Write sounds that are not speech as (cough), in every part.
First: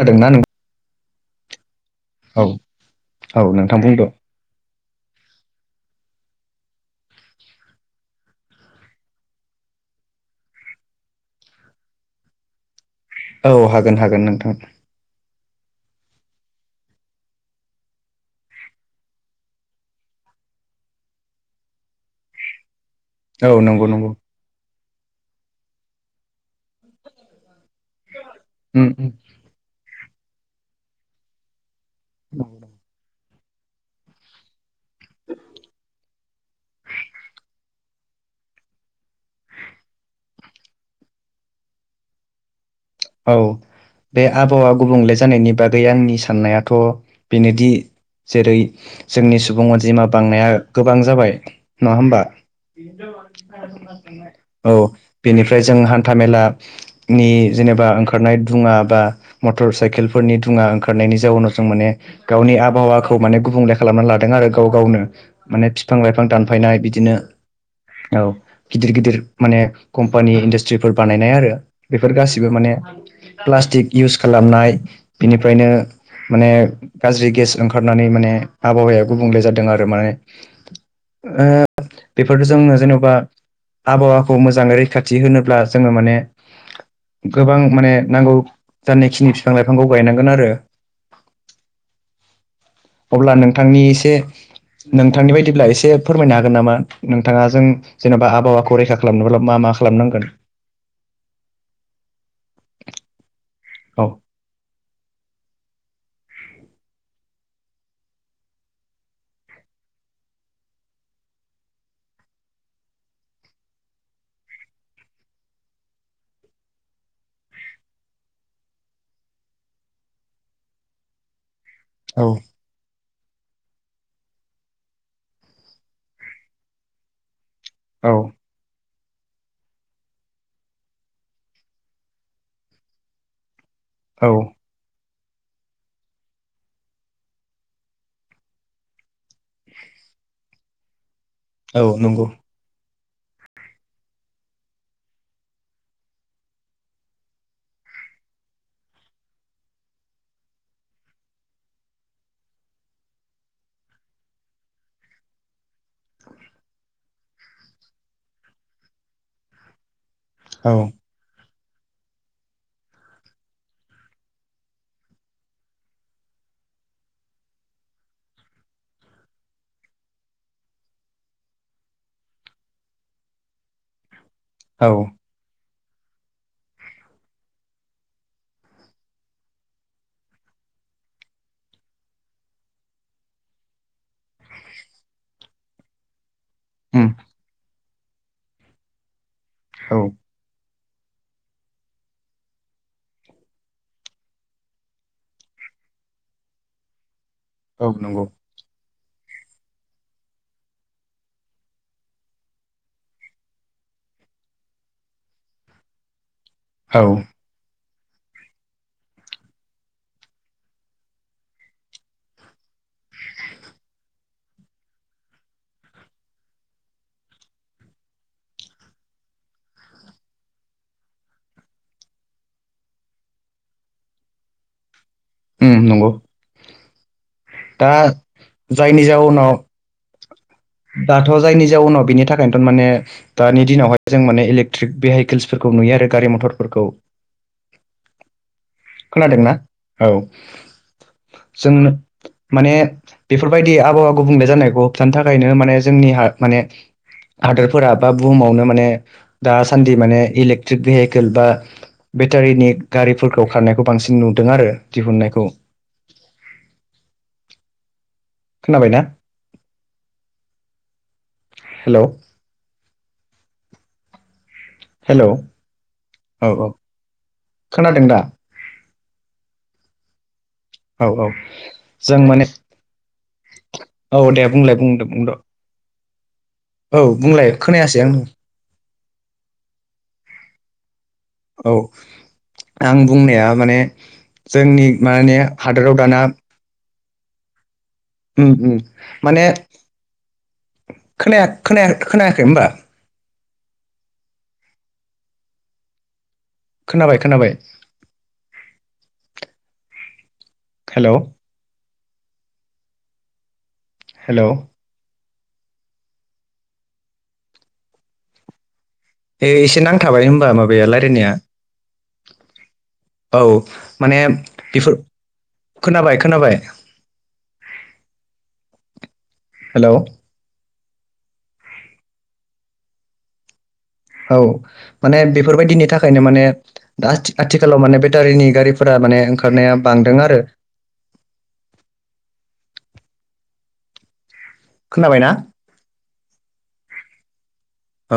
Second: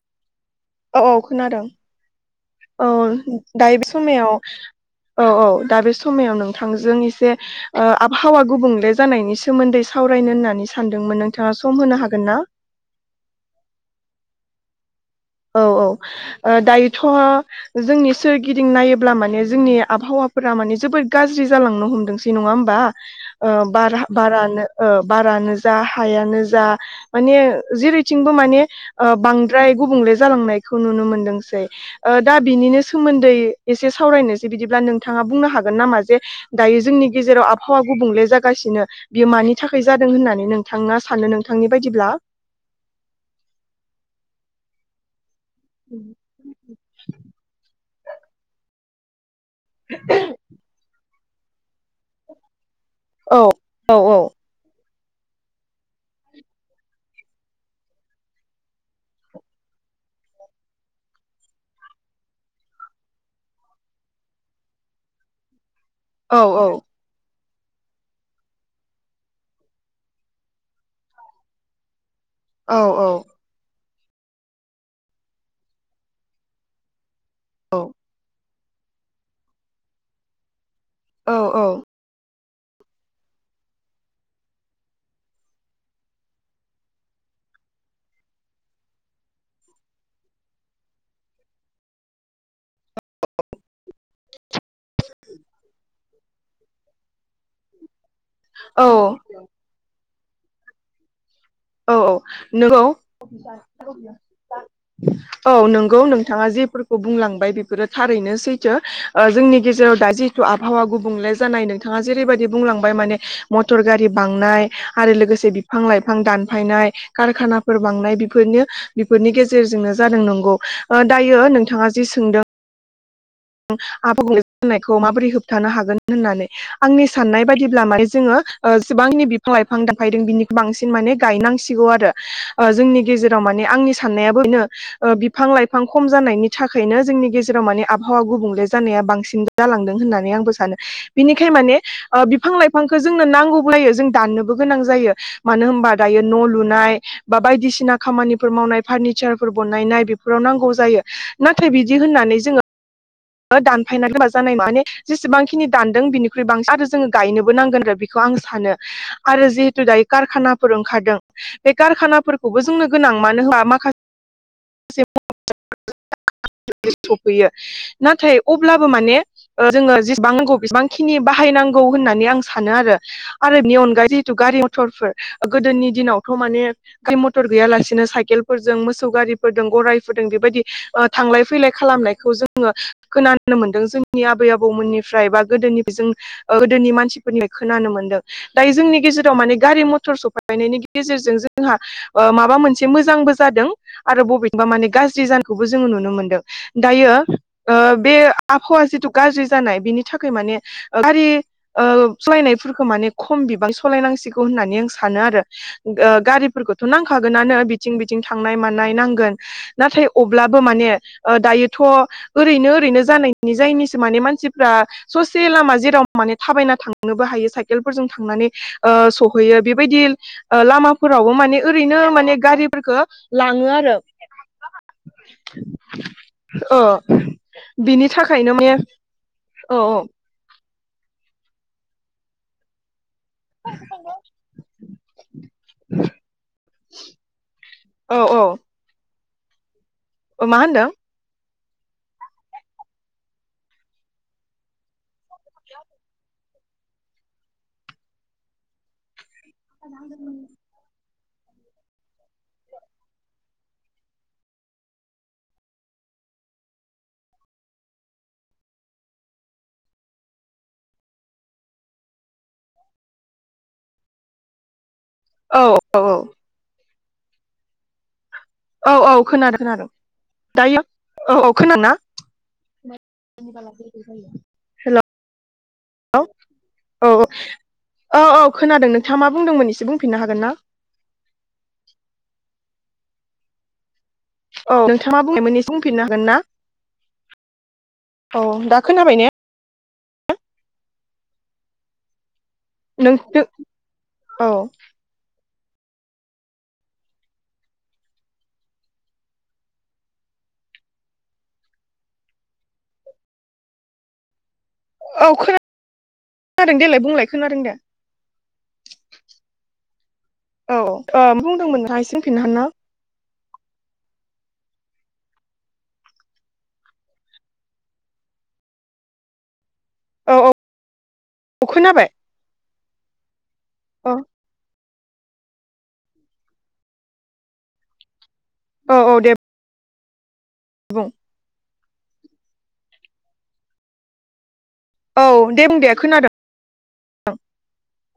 खोनादों ना नों औ औ खोनादों औ औ नोंथां दायो बे बुंद' समायाव औ औ दा बे समायाव नोंथांजों एसे ओ आबहावा गुबुंले जानायनि सोमोन्दै सावरायनो होननानै सानदोंमोन नोंथाङा सम होनो हागोन ना? औ हागोन हागोन नोंथां। औ औ ओ दायोथ' जोंनि सोरगिदिं नायोब्ला माने जोंनि आबहावाफोरा माने जोबोद गाज्रि जालांनो हमदोंसै नङा होमबा? ओ औ नंगौ बारा नंगौ बारानो ओ बारानो जा हायानो जा माने जेरैथिंबो माने उम उम ओ बां द्राय गुबुंले जालांनायखौ नुनो मोनदोंसै दा बिनिनो सोमोन्दै एसे सावरायनोसै बिदिब्ला नोंथाङा बुंनो हागोन नामा जे दायो जोंनि गेजेराव आबहावा गुबुंले जागासिनो। बियो मानि थाखाय जादों होननानै नोंथाङा सानो नोंथांनि बायदिब्ला? औ बे आबहावा गुबुंले जानायनि बागै आंनि साननायाथ' बेनोदि जेरै जोंनि सुबुं अनजिमा बांनाया गोबां जाबाय नङा होमबा? औ औ औ बेनिफ्राय जों हान्था मेलानि जेनेबा ओंखारनाय दुङा बा मटर साइकेलफोरनि दुङा ओंखारनायनि जाउनाव जों माने गावनि आबहावाखौ माने गुबुंले खालामनानै लादों आरो गाव गावनो। माने फिफां लाइफां औ औ दानफायनाय बिदिनो। औ गिदिर गिदिर माने कम्पानि इन्डास्ट्रिफोर बानायनाय आरो बेफोर गासैबो माने औ औ प्लास्टिक इउस खालामनाय बिनिफ्रायनो माने गाज्रि गेस औ ओंखारनानै माने आबहावाया गुबुंले जादों आरो माने। औ ओ बेफोर जोङो जेनबा आबहावाखौ मोजाङै रैखाथि होनोब्ला जोङो माने गोबां माने नांगौ जानायखिनि फिफां लाइफांखौ गायनांगोन आरो। अब्ला नोंथांनि एसे नोंथांनि बायदिब्ला एसे फोरमायनो हागोन नामा नोंथाङा जों जेनेबा आब हावाखौ औ औ रैखा खालामनोब्ला मा मा खालामनांगोन? औ औ नंगौ (inaudible) औ नंगौ नोंथाङा जेफोरखौ बुंलांबाय बेफोरो थारैनो सैथो। जोंनि गेजेराव दा जि आबहावा गुबुंले जानाय नोंथाङा जेरैबायदि बुंलांबाय माने मटर गारि बांनाय आरो लोगोसे बिफां लाइफां दान फायनाय कारखानाफोर बांनाय बेफोरनो बेफोरनि गेजेरजोंनो जादों नंगौ दायो नोंथाङा जि सोंदों आबहावा गुबुंले जानायखौ माबोरै होबथानो हागोन होननानै, आंनि साननाय बायदिब्ला माने औ जोङो जेसेबांनि बिफां लाइफां दानफायदों बिनिखौ बांसिन माने गायनांसिगौ आरो जोंनि गेजेराव माने आंनि औ साननायाबो बेनो बिफां लाइफां खम जानायनि थाखायनो जोंनि गेजेराव माने आब हावा गुबुंले जानाया बांसिन जालांदों होननानै आंबो सानो बिनिखायनो माने औ नंगौ बिफां लाइफां बिफांखौ जोंनो नांगौबो जायो जों दाननोबो गोनां जायो मानो होनबा दायो न' लुनाय बा बायदिसिना खामानिफोर मावनाय फार्निचारफोर बानायनाय बेफोराव नांगौ जायो नाथाय बिदि होननानै जोङो दानफायनानै दोनबा जानाय माने जेसेबांखिनि दानदों बिनिख्रुइ बांसिन आरो जोङो गायनोबो नांगोन आरो बेखौ आं सानो। आरो जिहेतु दायो कारखानाफोर औ ओंखारदों बे कारखानाफोरखौबो जोंनो गोनां मानो होनबा माखा (unintelligible) सफैयो नाथाय अब्लाबो माने ओ जोङो जेसेबां नांगौ बेसेबांखिनि बाहायनांगौ होननानै आं सानो आरो आरो बेनि अनगायै थ गारि औ मथरफोर गोदोनि दिनावथ' माने खै मथर गैयालासिनो साइकेलफोरजों मोसौ गारि फोरजों गरायफोरजों बेबायदि ओ थांलाय फैलाय खालामनायखौ जोङो खोनानो मोन्दों जोंनि आबै आबौमोननिफ्राय बा गोदोनिफ्राय जों गोदोनि उम मानसिफोरनिफ्राय खोनानो मोनदों दायो जोंनि गेजेराव माने गारि औ मटर सफै नायनि गेजेरजों जोंहा ओ माबा मोनसे मोजांबो जादों। आरो बबेनिबा माने गाज्रि जानायखौबो जोङो नुनो मोनदों दायो ओ औ बे नंगौ आबहावा जिथु गाज्रि जानाय बिनि थाखाय माने गारि ओ सालायनायफोरखौ माने खम बिबां सालायनांसिगौ होननानै आं सानो आरो। ओ गारिफोरखौथ' औ उम नांखागोनानो बिथिं बिथिं थांनाय मानाय नांगोन। नाथाय अब्लाबो माने ओ दायोथ' ओरैनो ओरैनो जानायनि जायनिसो माने मानसिफ्रा ससे लामा जेराव माने थाबायना थांनोबो हायो साइकेलफोरजों थांनानै ओ सहैयो बेबायदि ओ लामाफोरावबो माने ओरैनो माने गारिफोरखौ लाङो आरो। उम नंगौ ओ दा बिनि थाखायनो माने जायनि जाउनाव औ औ दाथ' जायनि जाउनाव बिनि थाखायनोथ' माने दानि दिनावहाय जों माने इलेक्ट्रिक भेहिकेल्सफोरखौ नुयो आरो गारि मथरफोरखौ। औ औ खोनादोंना? औ अ' मा होनदों? जों माने बेफोरबायदि आबहावा गुबुंले जानायखौ होबथानो था थाखायनो माने जोंनि हा माने हादोरफोरा बा बुहुमावनो माने दासान्दि माने इलेक ट्रिक भेहिकेल बा बेटारिनि गारिफोरखौ खारनायखौ बांसिन नुदों आरो दिहुननायखौ। खोनाबायना? हेल' हेल' औ औ औ औ खोनादों दा? औ औ खोनादों खोनादों दायो औ औ जों माने औ दे बुंलाय हेल' बुंदो बुंद'। औ औ बुंलाय खोनायासै औ आङो। औ खोनादों नोंथाङा मा बुंदोंमोन एसे बुंफिननो हागोन ना? औ आं बुंनाया माने औ जोंनि नोंथाङा माने बुंनायमोन एसे हादोराव बुंफिननो हागोन दाना ना औ उम उम दा खोनाबाय ने माने खोना-खोना-खोनायाखै होनबा? नोंसो औ खोनाबाय खोनाबाय। हेल' हेल' औ खोना खोनादों देलाय बुंलाय खोनादों दे। ए एसे नांथाबाय होमबा औ माबाया ओ राय्लायनाया। बुंदोंमोन नोंथाङा एसे बुंफिननो हागोन ना औ माने बेफोर खोनाबाय खोनाबाय। हेल' औ औ अ खोनाबाय अ औ माने बेफोरबायदिनि थाखायनो माने दा आथिखालाव माने बेटारिनि औ गारिफोरा औ माने दे ओंखारनाया बांदों आरो। बुं औ खोनाबायना दे बुं दे खोनादों।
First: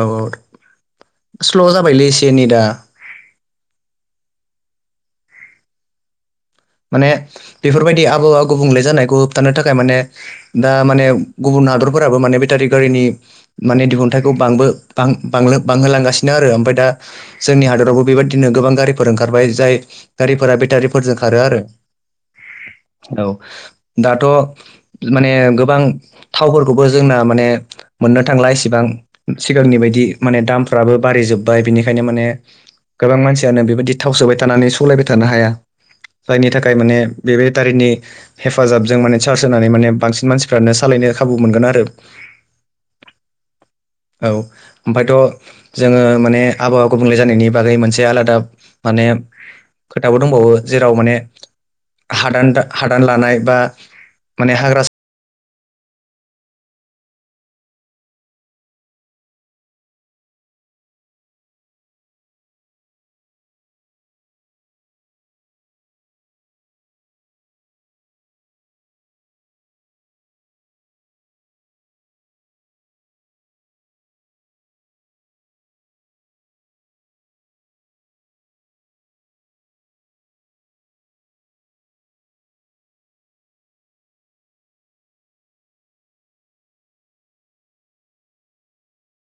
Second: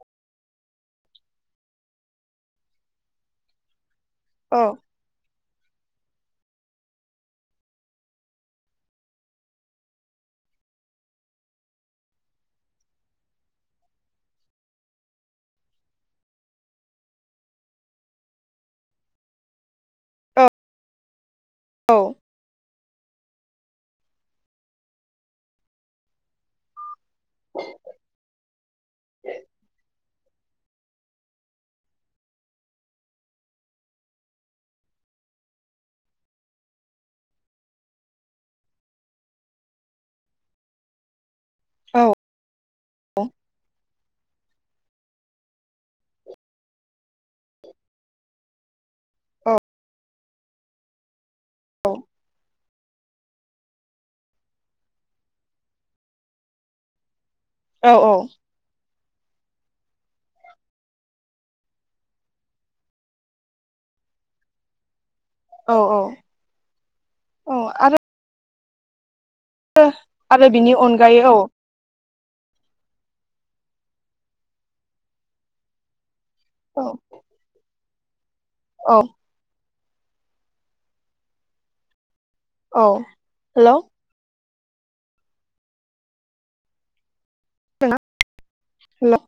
औ औ स्ल' जाबायलै एसे नेदा। अ माने बेफोरबायदि आबहावा गुबुंले जानायखौ होबथानो थाखाय माने दा माने गुबुन हादरफोराबो माने बेटारि गारिनि माने दिहुनथाइखौ बांबो बा बां बांहोलांगासिनो आरो ओमफ्राय दा जोंनि हादरावबो बेबायदिनो गोबां गारिफोर ओंखारबाय जाय औ गारिफोरा बेटारिफोरजों खारो आरो। औ औ दाथ' माने गोबां थावफोर खौबो जोंना माने मोननो थांला इसिबां सिगांनि बायदि माने दामफ्राबो बारै जोब्बाय बिनिखायनो माने गोबां मानसियानो बेबायदि थाव सोबाय थानानै सलायबाय थानो हाया जायनि थाखाय माने बे बेटारिनि हेफाजाबजों माने चार्ज होनानै माने बांसिन मानसिफ्रानो सालायनो खाबु मोनगोन आरो औ औ ओमफायथ' जोङो माने आबहावा गुबुंले जानायनि बागै मोनसे आलादा माने औ खोथाबो दंबावो जेराव माने हादान हादान लानाय बा माने हाग्रा औ औ औ औ। औ आरो आरो बिनि अनगायै औ। औ औ औ हेल' हेल'